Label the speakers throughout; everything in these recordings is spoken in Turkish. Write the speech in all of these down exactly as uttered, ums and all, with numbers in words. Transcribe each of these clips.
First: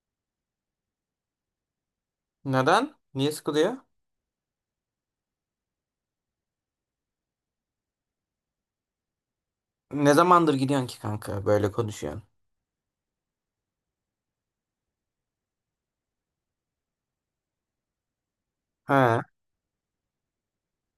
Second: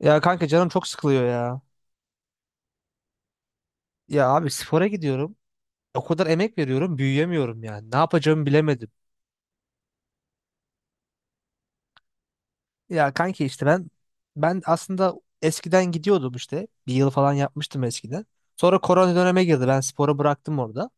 Speaker 1: Ya kanka canım çok sıkılıyor ya.
Speaker 2: Neden? Niye sıkılıyor?
Speaker 1: Ya abi spora gidiyorum. O kadar emek veriyorum, büyüyemiyorum yani. Ne yapacağımı bilemedim.
Speaker 2: Ne zamandır gidiyorsun ki kanka böyle konuşuyorsun?
Speaker 1: Ya kanki işte ben ben aslında eskiden gidiyordum işte. Bir yıl falan yapmıştım eskiden. Sonra korona
Speaker 2: Ha.
Speaker 1: döneme girdi. Ben sporu bıraktım orada.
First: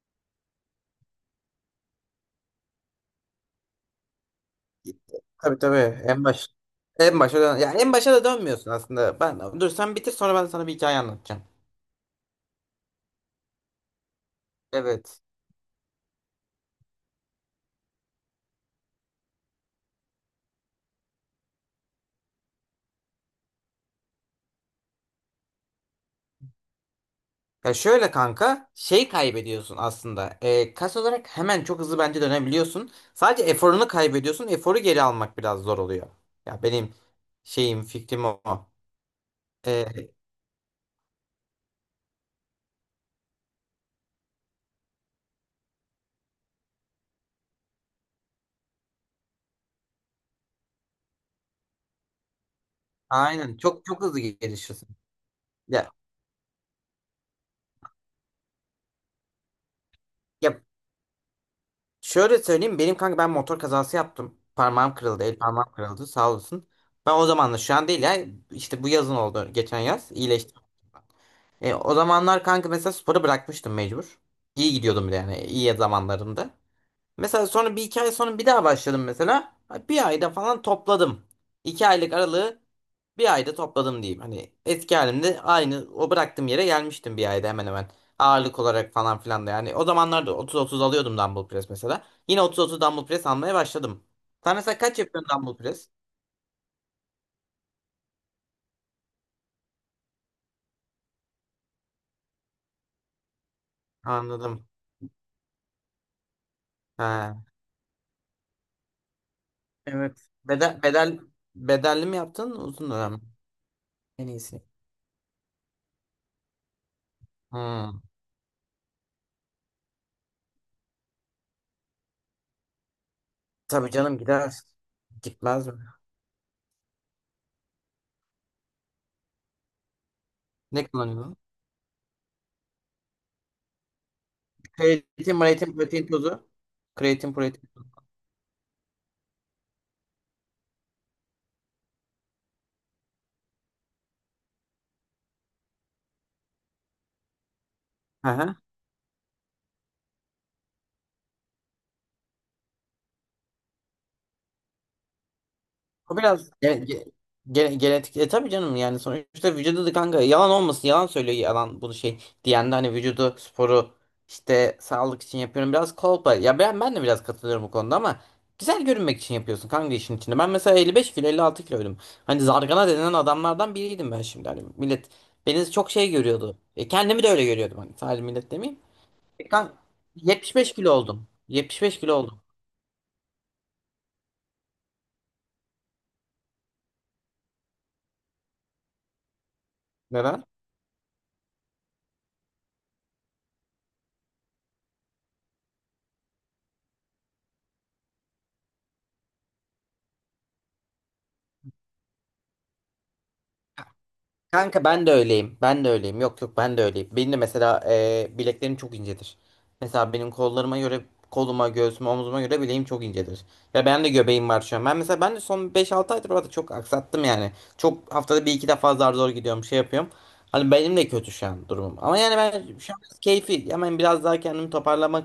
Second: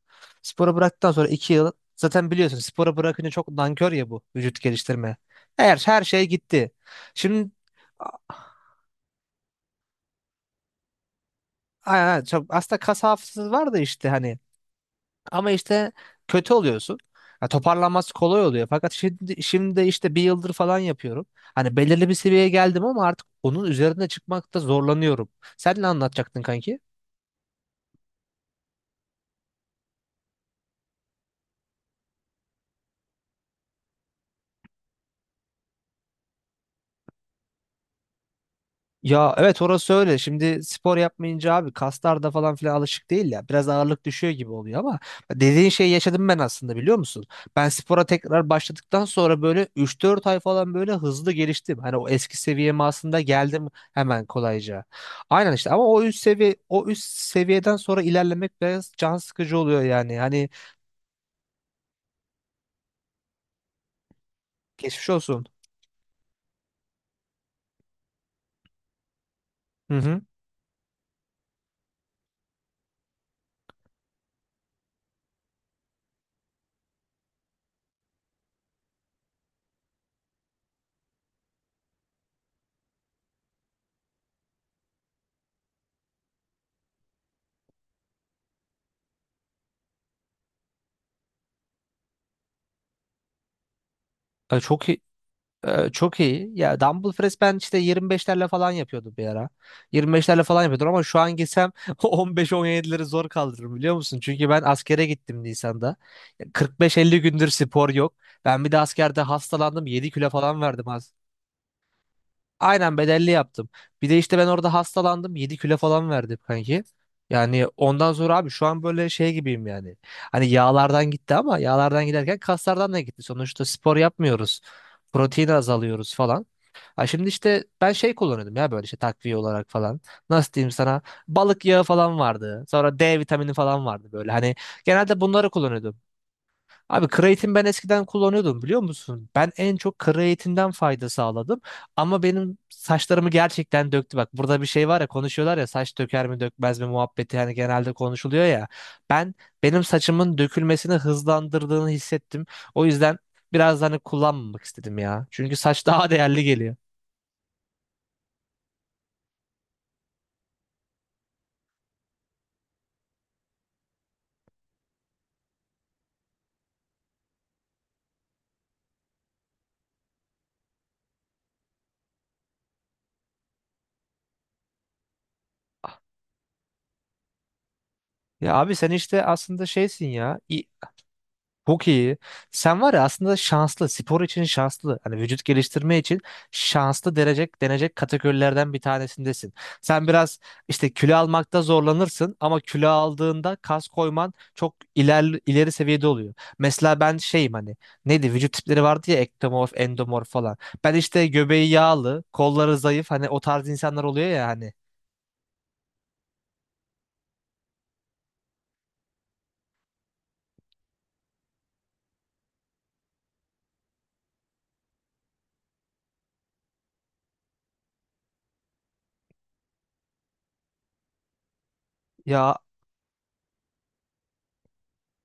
Speaker 1: Sporu bıraktıktan sonra iki yıl zaten biliyorsun sporu bırakınca çok nankör ya bu vücut geliştirme.
Speaker 2: Tabii, tabii.
Speaker 1: Her her şey
Speaker 2: en baş
Speaker 1: gitti.
Speaker 2: En başa
Speaker 1: Şimdi
Speaker 2: dön ya, en
Speaker 1: a-
Speaker 2: başa da dönmüyorsun aslında. Ben, dur sen bitir, sonra ben sana bir hikaye anlatacağım.
Speaker 1: a- çok- aslında kas hafızası var da işte hani.
Speaker 2: Evet.
Speaker 1: Ama işte kötü oluyorsun. Ya toparlanması kolay oluyor. Fakat şimdi, şimdi işte bir yıldır falan yapıyorum. Hani belirli bir seviyeye geldim ama artık onun üzerine çıkmakta zorlanıyorum. Sen ne anlatacaktın kanki?
Speaker 2: Ya şöyle kanka, şey kaybediyorsun aslında. E, kas olarak hemen çok hızlı bence dönebiliyorsun. Sadece eforunu kaybediyorsun. Eforu geri almak biraz zor oluyor. Ya benim şeyim, fikrim o.
Speaker 1: Ya evet orası
Speaker 2: E,
Speaker 1: öyle. Şimdi spor yapmayınca abi kaslar da falan filan alışık değil ya. Biraz ağırlık düşüyor gibi oluyor ama dediğin şeyi yaşadım ben aslında biliyor musun? Ben spora tekrar başladıktan sonra böyle üç dört ay falan böyle hızlı geliştim. Hani o eski seviyeme aslında
Speaker 2: aynen,
Speaker 1: geldim
Speaker 2: çok çok hızlı
Speaker 1: hemen kolayca.
Speaker 2: gelişiyorsun.
Speaker 1: Aynen işte ama
Speaker 2: Ya,
Speaker 1: o üst seviye o üst seviyeden sonra ilerlemek biraz can sıkıcı oluyor yani. Hani
Speaker 2: ya Şöyle söyleyeyim benim kanka, ben motor kazası yaptım. Parmağım
Speaker 1: geçmiş
Speaker 2: kırıldı, el
Speaker 1: olsun.
Speaker 2: parmağım kırıldı sağ olsun. Ben o zaman da, şu an değil ya, işte bu yazın oldu, geçen
Speaker 1: Hı
Speaker 2: yaz
Speaker 1: hı.
Speaker 2: iyileştim. E, o zamanlar kanka mesela sporu bırakmıştım mecbur. İyi gidiyordum bir de yani, iyi zamanlarımda. Mesela sonra bir iki ay sonra bir daha başladım mesela. Bir ayda falan topladım. İki aylık aralığı bir ayda topladım diyeyim. Hani eski halimde, aynı o bıraktığım yere gelmiştim bir ayda, hemen hemen. Ağırlık olarak falan filan da yani. O zamanlarda otuz otuz alıyordum dumbbell press mesela. Yine otuz otuz dumbbell press almaya başladım. Sen
Speaker 1: Ay,
Speaker 2: mesela
Speaker 1: Çok
Speaker 2: kaç yapıyorsun dumbbell
Speaker 1: Ee,
Speaker 2: press?
Speaker 1: çok iyi. Ya dumbbell press ben işte yirmi beşlerle falan yapıyordum bir ara. yirmi beşlerle falan yapıyordum ama şu an gitsem on beş on yedileri zor kaldırırım biliyor musun? Çünkü ben
Speaker 2: Anladım.
Speaker 1: askere gittim Nisan'da. Ya kırk beş elli
Speaker 2: Ha.
Speaker 1: gündür spor yok. Ben bir de askerde hastalandım yedi
Speaker 2: Evet.
Speaker 1: kilo falan
Speaker 2: Bedel,
Speaker 1: verdim az.
Speaker 2: bedel, bedelli mi yaptın, uzun
Speaker 1: Aynen
Speaker 2: dönem mi?
Speaker 1: bedelli yaptım. Bir de
Speaker 2: En
Speaker 1: işte ben
Speaker 2: iyisi.
Speaker 1: orada hastalandım yedi kilo falan verdim kanki. Yani
Speaker 2: Hmm.
Speaker 1: ondan sonra abi şu an böyle şey gibiyim yani. Hani yağlardan gitti ama yağlardan giderken kaslardan da gitti. Sonuçta
Speaker 2: Tabii
Speaker 1: spor
Speaker 2: canım, gider.
Speaker 1: yapmıyoruz. Protein
Speaker 2: Gitmez mi?
Speaker 1: azalıyoruz falan. Ha şimdi işte ben şey kullanıyordum ya böyle işte takviye olarak falan. Nasıl diyeyim
Speaker 2: Ne
Speaker 1: sana?
Speaker 2: kullanıyorsun?
Speaker 1: Balık yağı falan vardı. Sonra de vitamini falan vardı böyle. Hani genelde
Speaker 2: Kreatin,
Speaker 1: bunları
Speaker 2: mreatin,
Speaker 1: kullanıyordum.
Speaker 2: protein tozu.
Speaker 1: Abi
Speaker 2: Kreatin,
Speaker 1: kreatin
Speaker 2: protein
Speaker 1: ben eskiden kullanıyordum biliyor musun? Ben en çok kreatinden fayda sağladım. Ama benim saçlarımı gerçekten döktü. Bak burada bir şey var ya konuşuyorlar ya saç döker mi dökmez mi muhabbeti hani genelde konuşuluyor
Speaker 2: tozu.
Speaker 1: ya. Ben Benim saçımın dökülmesini hızlandırdığını hissettim. O yüzden biraz da hani kullanmamak istedim ya. Çünkü saç daha
Speaker 2: O
Speaker 1: değerli
Speaker 2: biraz
Speaker 1: geliyor.
Speaker 2: gene- ge- gene- genetik. E tabii canım, yani sonuçta vücudu da kanka, yalan olmasın, yalan söylüyor yalan bunu şey diyen de. Hani vücudu, sporu işte sağlık için yapıyorum, biraz kolpa. Ya ben, ben de biraz katılıyorum bu konuda ama güzel görünmek için yapıyorsun kanka, işin içinde. Ben mesela elli beş kilo, elli altı kiloydum. Hani zargana denilen adamlardan biriydim ben. Şimdi hani millet beni çok şey görüyordu. E, kendimi de öyle görüyordum, hani sadece millet
Speaker 1: Ya abi
Speaker 2: demeyeyim.
Speaker 1: sen işte
Speaker 2: E,
Speaker 1: aslında
Speaker 2: kanka
Speaker 1: şeysin ya. i-
Speaker 2: yetmiş beş kilo oldum.
Speaker 1: Çok
Speaker 2: yetmiş beş kilo
Speaker 1: iyi.
Speaker 2: oldum.
Speaker 1: Sen var ya aslında şanslı. Spor için şanslı. Hani vücut geliştirme için şanslı denecek, denecek kategorilerden bir tanesindesin. Sen biraz
Speaker 2: Neden?
Speaker 1: işte kilo almakta zorlanırsın ama kilo aldığında kas koyman çok iler, ileri seviyede oluyor. Mesela ben şeyim hani neydi vücut tipleri vardı ya ektomorf, endomorf falan. Ben işte göbeği yağlı, kolları zayıf hani o tarz insanlar oluyor ya hani.
Speaker 2: Kanka ben de öyleyim. Ben de öyleyim. Yok yok, ben de öyleyim. Benim de mesela e, bileklerim çok incedir. Mesela benim kollarıma göre, koluma, göğsüme, omzuma göre bileğim çok incedir. Ve ben de göbeğim var şu an. Ben mesela ben de son beş altı aydır orada çok aksattım yani. Çok, haftada bir iki defa zar zor gidiyorum, şey yapıyorum. Hani benim de kötü şu an durumum. Ama yani
Speaker 1: Ya
Speaker 2: ben şu an biraz keyfi, hemen biraz daha kendimi toparlamak,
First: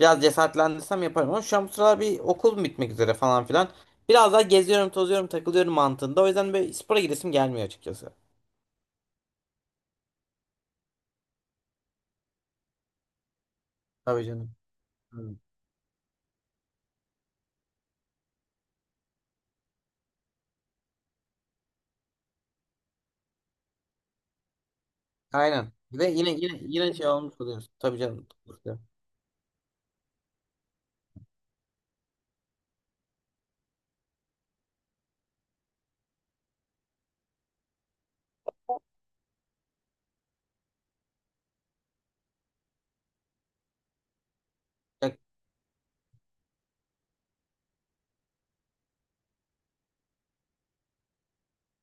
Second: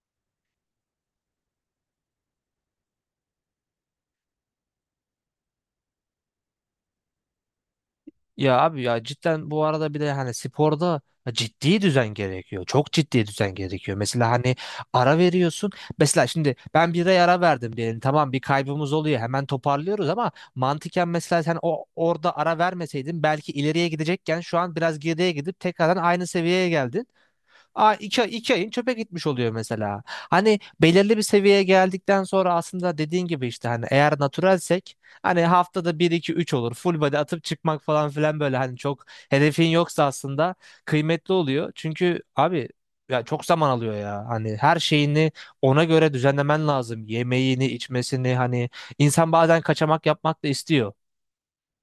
Speaker 2: biraz cesaretlendirsem yaparım. Ama şu an bu sıralar bir okul bitmek üzere falan filan. Biraz daha geziyorum, tozuyorum, takılıyorum mantığında. O yüzden böyle spora gidesim gelmiyor açıkçası.
Speaker 1: Ya abi ya cidden bu arada bir de hani sporda ciddi düzen gerekiyor. Çok ciddi düzen gerekiyor.
Speaker 2: Tabii
Speaker 1: Mesela
Speaker 2: canım.
Speaker 1: hani ara
Speaker 2: Hı.
Speaker 1: veriyorsun. Mesela şimdi ben bir ay ara verdim diyelim. Tamam bir kaybımız oluyor. Hemen toparlıyoruz ama mantıken mesela sen o orada ara vermeseydin belki ileriye gidecekken şu an biraz geriye gidip
Speaker 2: Aynen.
Speaker 1: tekrardan
Speaker 2: Ve
Speaker 1: aynı
Speaker 2: yine yine
Speaker 1: seviyeye
Speaker 2: yine
Speaker 1: geldin.
Speaker 2: şey olmuş oluyorsun.
Speaker 1: Aa,
Speaker 2: Tabii
Speaker 1: iki,
Speaker 2: canım.
Speaker 1: iki ayın çöpe gitmiş oluyor mesela. Hani belirli bir seviyeye geldikten sonra aslında dediğin gibi işte hani eğer naturalsek hani haftada bir iki üç olur. Full body atıp çıkmak falan filan böyle hani çok hedefin yoksa aslında kıymetli oluyor. Çünkü abi ya çok zaman alıyor ya. Hani her
Speaker 2: Bak,
Speaker 1: şeyini ona göre düzenlemen lazım. Yemeğini, içmesini hani insan bazen kaçamak yapmak da istiyor.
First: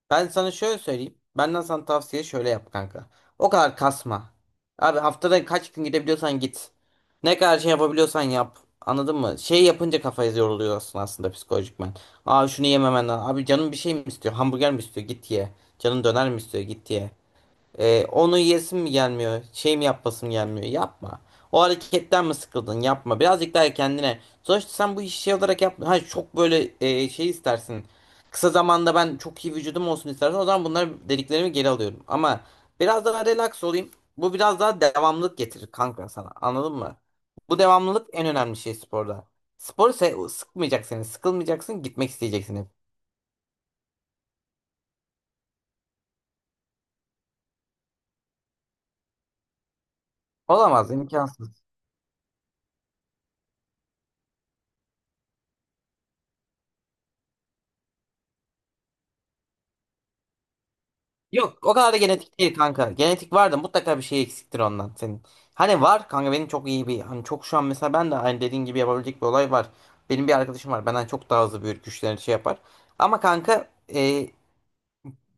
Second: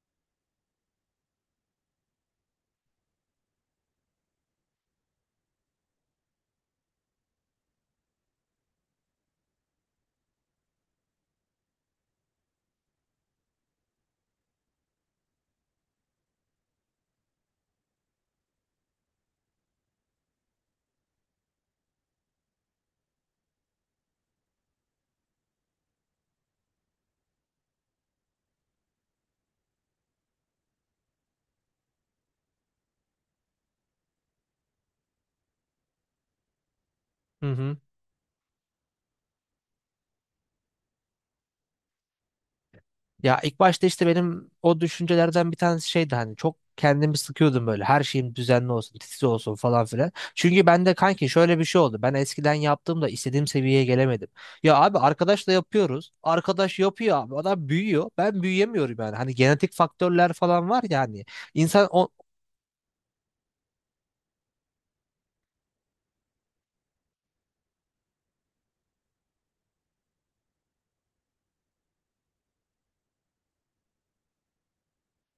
Speaker 2: ben sana şöyle söyleyeyim. Benden sana tavsiye, şöyle yap kanka. O kadar kasma. Abi haftada kaç gün gidebiliyorsan git. Ne kadar şey yapabiliyorsan yap. Anladın mı? Şey yapınca kafayı yoruluyorsun aslında, psikolojikmen. Aa, şunu yememen lazım. Abi canım bir şey mi istiyor? Hamburger mi istiyor? Git ye. Canın döner mi istiyor? Git ye. Ee, onu yesim mi gelmiyor? Şey mi yapasım gelmiyor? Yapma. O hareketten mi sıkıldın? Yapma. Birazcık daha kendine. Sonuçta sen bu işi şey olarak yapma. Ha, çok böyle e, şey istersin. Kısa zamanda ben çok iyi vücudum olsun istersen, o zaman bunları dediklerimi geri alıyorum. Ama biraz daha relax olayım. Bu biraz daha devamlılık getirir kanka sana. Anladın mı?
Speaker 1: Hı
Speaker 2: Bu
Speaker 1: hı.
Speaker 2: devamlılık en önemli şey sporda. Sporu se- sıkmayacak seni. Sıkılmayacaksın. Gitmek isteyeceksin hep.
Speaker 1: Ya ilk başta işte benim o düşüncelerden bir tanesi şeydi hani çok kendimi sıkıyordum böyle her şeyim düzenli olsun titiz olsun falan filan. Çünkü ben
Speaker 2: Olamaz,
Speaker 1: de kanki şöyle
Speaker 2: imkansız.
Speaker 1: bir şey oldu ben eskiden yaptığımda istediğim seviyeye gelemedim. Ya abi arkadaşla yapıyoruz arkadaş yapıyor abi adam büyüyor ben büyüyemiyorum yani hani genetik faktörler falan var ya hani
Speaker 2: Yok, o
Speaker 1: insan
Speaker 2: kadar da
Speaker 1: o-
Speaker 2: genetik değil kanka. Genetik var da mutlaka bir şey eksiktir ondan senin. Hani var kanka, benim çok iyi bir, hani çok, şu an mesela ben de hani dediğin gibi yapabilecek bir olay var. Benim bir arkadaşım var, benden çok daha hızlı büyür, güçlerini şey yapar. Ama kanka e,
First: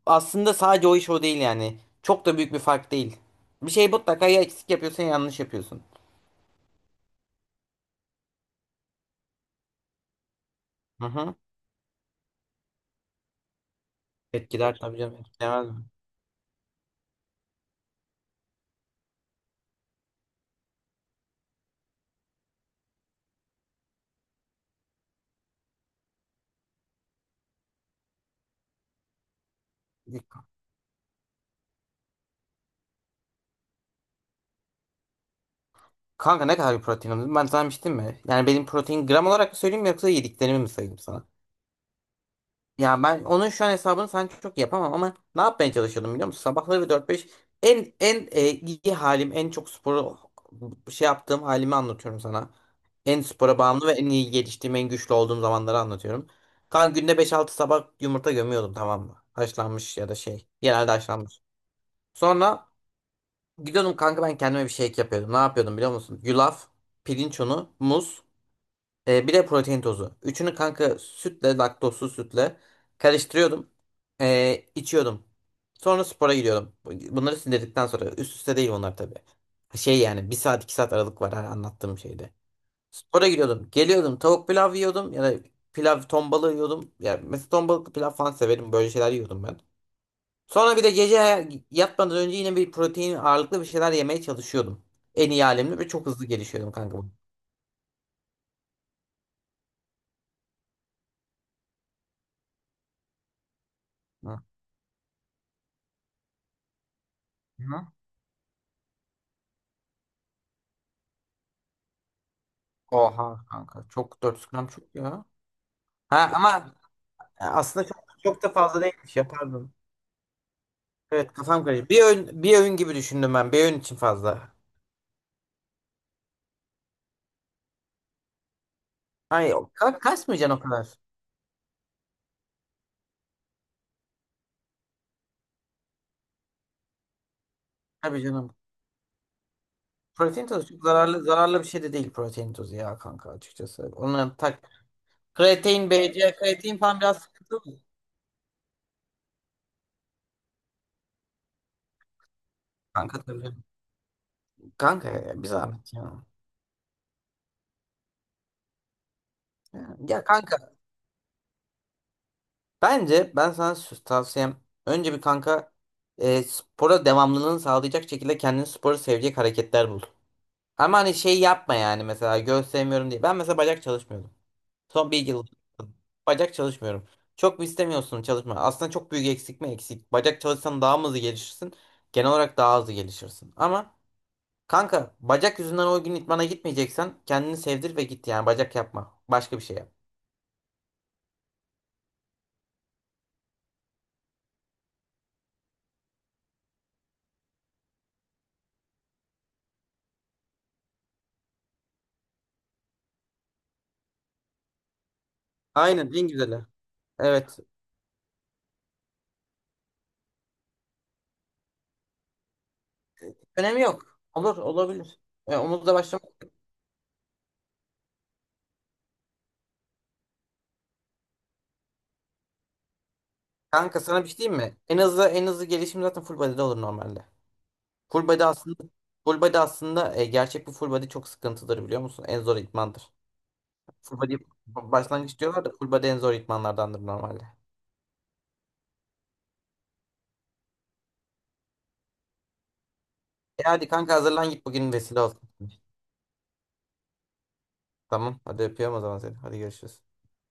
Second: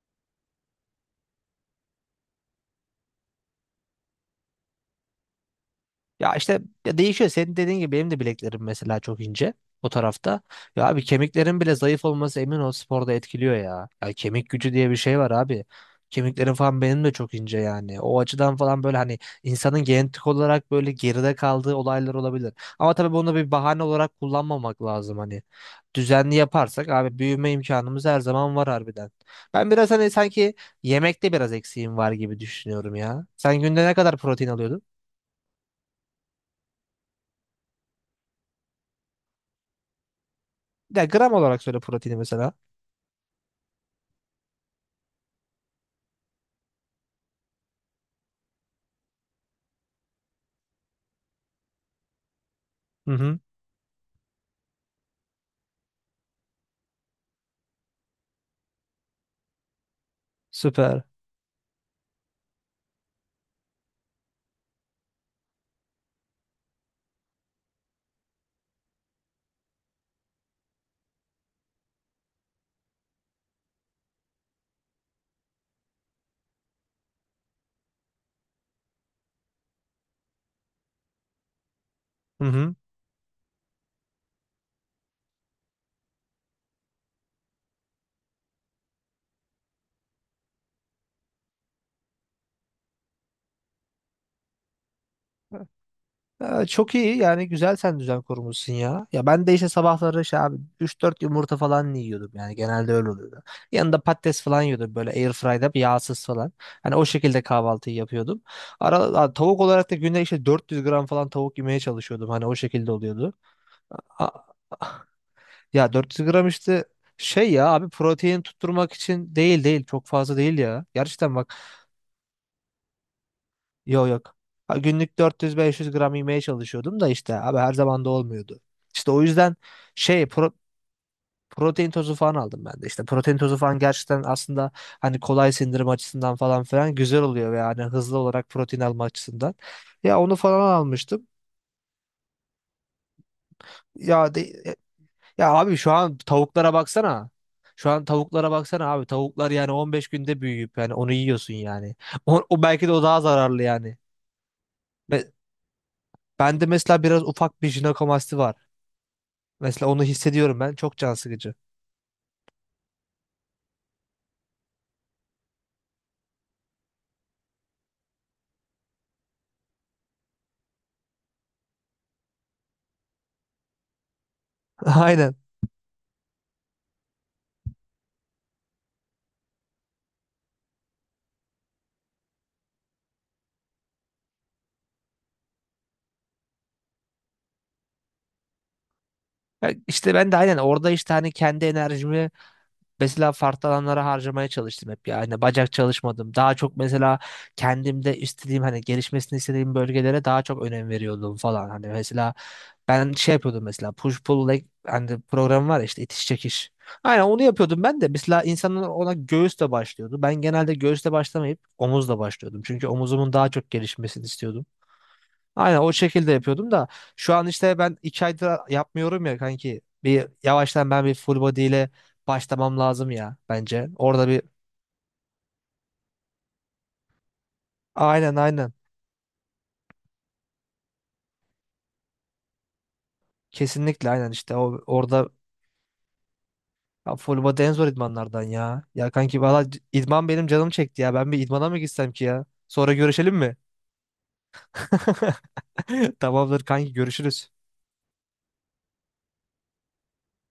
Speaker 2: aslında sadece o iş o değil yani. Çok da büyük bir fark değil. Bir şey mutlaka ya eksik yapıyorsun ya yanlış yapıyorsun.
Speaker 1: Ya işte ya değişiyor. Senin dediğin gibi benim de bileklerim mesela çok ince o tarafta. Ya abi
Speaker 2: Hı hı.
Speaker 1: kemiklerin bile zayıf olması emin ol sporda etkiliyor ya. Ya kemik gücü
Speaker 2: Etkiler
Speaker 1: diye bir
Speaker 2: tabii canım,
Speaker 1: şey var abi.
Speaker 2: etkilemez mi?
Speaker 1: Kemiklerim falan benim de çok ince yani. O açıdan falan böyle hani insanın genetik olarak böyle geride kaldığı olaylar olabilir. Ama tabii bunu bir bahane olarak kullanmamak lazım hani. Düzenli yaparsak abi büyüme imkanımız her zaman var harbiden. Ben biraz hani sanki yemekte biraz eksiğim var gibi düşünüyorum ya. Sen günde ne kadar protein alıyordun?
Speaker 2: Kanka ne kadar bir protein alıyorsun? Ben sana demiştim mi? Yani benim protein, gram olarak mı söyleyeyim yoksa yediklerimi mi sayayım
Speaker 1: Ya
Speaker 2: sana?
Speaker 1: gram olarak söyle proteini mesela.
Speaker 2: Ya ben onun şu an hesabını sen çok yapamam, ama ne yapmaya çalışıyordum biliyor musun? Sabahları dört beş, en en e, iyi halim, en çok sporu şey yaptığım halimi anlatıyorum sana.
Speaker 1: Hı
Speaker 2: En
Speaker 1: hı.
Speaker 2: spora bağımlı ve en iyi geliştiğim, en güçlü olduğum zamanları anlatıyorum. Kan günde beş altı sabah yumurta gömüyordum, tamam mı? Haşlanmış ya da şey. Genelde
Speaker 1: Süper.
Speaker 2: haşlanmış. Sonra gidiyordum kanka, ben kendime bir şey yapıyordum. Ne yapıyordum biliyor musun? Yulaf, pirinç unu, muz. E, bir de protein tozu. Üçünü kanka sütle, laktozsuz sütle karıştırıyordum. E, içiyordum. Sonra spora gidiyordum. Bunları sindirdikten sonra, üst üste değil bunlar tabii. Şey yani bir saat iki saat aralık var her anlattığım şeyde.
Speaker 1: Hı hı.
Speaker 2: Spora gidiyordum. Geliyordum tavuk pilav yiyordum ya da pilav ton balığı yiyordum. Ya mesela ton balıklı pilav falan severim. Böyle şeyler yiyordum ben. Sonra bir de gece yatmadan önce yine bir protein ağırlıklı bir şeyler yemeye çalışıyordum. En iyi halimle, ve çok hızlı
Speaker 1: Ee,
Speaker 2: gelişiyordum
Speaker 1: çok
Speaker 2: kanka. Bu.
Speaker 1: iyi yani güzel sen düzen kurmuşsun ya. Ya ben de işte sabahları şey abi üç dört yumurta falan yiyordum yani genelde öyle oluyordu. Yanında
Speaker 2: Hı.
Speaker 1: patates falan yiyordum böyle airfry'da bir yağsız falan. Hani o şekilde
Speaker 2: Hı.
Speaker 1: kahvaltıyı yapıyordum. Ara, a- tavuk olarak da günde işte dört yüz gram falan tavuk yemeye çalışıyordum hani o şekilde oluyordu.
Speaker 2: Oha kanka. Çok,
Speaker 1: A-
Speaker 2: dört yüz gram çok ya.
Speaker 1: ya dört yüz
Speaker 2: Ha
Speaker 1: gram
Speaker 2: ama
Speaker 1: işte şey ya
Speaker 2: aslında
Speaker 1: abi
Speaker 2: çok,
Speaker 1: protein
Speaker 2: çok da fazla
Speaker 1: tutturmak
Speaker 2: değilmiş ya,
Speaker 1: için değil
Speaker 2: pardon.
Speaker 1: değil çok fazla değil ya.
Speaker 2: Evet,
Speaker 1: Gerçekten bak.
Speaker 2: kafam karıştı. Bir öğün, bir öğün gibi düşündüm ben. Bir öğün için
Speaker 1: Yok yok.
Speaker 2: fazla.
Speaker 1: Ha, günlük dört yüz beş yüz gram yemeye çalışıyordum da işte abi her zaman da olmuyordu. İşte o yüzden
Speaker 2: Hayır, ka
Speaker 1: şey pro-
Speaker 2: kasmayacaksın o kadar.
Speaker 1: protein tozu falan aldım ben de. İşte protein tozu falan gerçekten aslında hani kolay sindirim açısından falan filan güzel oluyor ve yani hızlı
Speaker 2: Tabii
Speaker 1: olarak
Speaker 2: canım.
Speaker 1: protein alma açısından. Ya onu
Speaker 2: Protein
Speaker 1: falan
Speaker 2: tozu çok zararlı,
Speaker 1: almıştım.
Speaker 2: zararlı bir şey de değil protein tozu ya kanka, açıkçası.
Speaker 1: Ya
Speaker 2: Onların tak
Speaker 1: de- Ya abi şu
Speaker 2: kreatin,
Speaker 1: an
Speaker 2: B C A,
Speaker 1: tavuklara
Speaker 2: kreatin falan biraz
Speaker 1: baksana.
Speaker 2: sıkıntı mı?
Speaker 1: Şu an tavuklara baksana abi. Tavuklar yani on beş günde büyüyüp yani onu yiyorsun yani. O, o belki de o daha
Speaker 2: Kanka tabii.
Speaker 1: zararlı yani.
Speaker 2: Kanka
Speaker 1: Ve
Speaker 2: ya, bir zahmet ya.
Speaker 1: bende mesela biraz ufak bir jinekomasti var. Mesela
Speaker 2: Ya,
Speaker 1: onu
Speaker 2: ya kanka
Speaker 1: hissediyorum ben. Çok can sıkıcı.
Speaker 2: Bence ben sana sü- tavsiyem, önce bir kanka e, spora devamlılığını sağlayacak şekilde kendini, sporu sevecek hareketler bul. Ama hani şey yapma, yani mesela göğüs sevmiyorum diye. Ben mesela bacak çalışmıyordum. Son bir
Speaker 1: Aynen.
Speaker 2: yıl bacak çalışmıyorum. Çok mu istemiyorsun çalışma? Aslında çok büyük eksik mi eksik? Bacak çalışsan daha mı hızlı gelişirsin? Genel olarak daha hızlı gelişirsin. Ama kanka bacak yüzünden o gün idmana gitmeyeceksen, kendini sevdir ve git, yani bacak yapma. Başka bir
Speaker 1: Ya
Speaker 2: şey yap.
Speaker 1: İşte ben de aynen orada işte hani kendi enerjimi mesela farklı alanlara harcamaya çalıştım hep ya. Hani bacak çalışmadım. Daha çok mesela kendimde istediğim hani gelişmesini istediğim bölgelere daha çok önem veriyordum falan. Hani mesela ben şey yapıyordum mesela push pull leg hani program var ya işte
Speaker 2: Aynen,
Speaker 1: itiş
Speaker 2: en güzeli.
Speaker 1: çekiş. Aynen onu
Speaker 2: Evet.
Speaker 1: yapıyordum ben de. Mesela insanlar ona göğüsle başlıyordu. Ben genelde göğüsle başlamayıp omuzla başlıyordum. Çünkü omuzumun daha çok
Speaker 2: Önemi yok.
Speaker 1: gelişmesini
Speaker 2: Olur,
Speaker 1: istiyordum.
Speaker 2: olabilir. E,
Speaker 1: Aynen o
Speaker 2: omuzla
Speaker 1: şekilde
Speaker 2: başlamak.
Speaker 1: yapıyordum da şu an işte ben iki aydır yapmıyorum ya kanki. Bir yavaştan ben bir full body ile başlamam lazım ya bence.
Speaker 2: Kanka sana
Speaker 1: Orada
Speaker 2: bir şey
Speaker 1: bir
Speaker 2: diyeyim mi? En hızlı en hızlı gelişim zaten full body'de olur normalde. Full
Speaker 1: aynen
Speaker 2: body
Speaker 1: aynen.
Speaker 2: aslında Full body aslında e, gerçek bir full body çok sıkıntıdır biliyor musun? En zor idmandır.
Speaker 1: Kesinlikle
Speaker 2: Full
Speaker 1: aynen
Speaker 2: body
Speaker 1: işte o orada
Speaker 2: başlangıç diyorlar da, full body en zor idmanlardandır
Speaker 1: ya full
Speaker 2: normalde.
Speaker 1: body en zor idmanlardan ya. Ya kanki valla c- idman benim canım çekti ya. Ben bir idmana mı gitsem ki ya? Sonra görüşelim mi?
Speaker 2: E hadi kanka hazırlan, git bugün vesile olsun.
Speaker 1: Tamamdır kanki görüşürüz.
Speaker 2: Tamam hadi, öpüyorum o zaman seni. Hadi görüşürüz.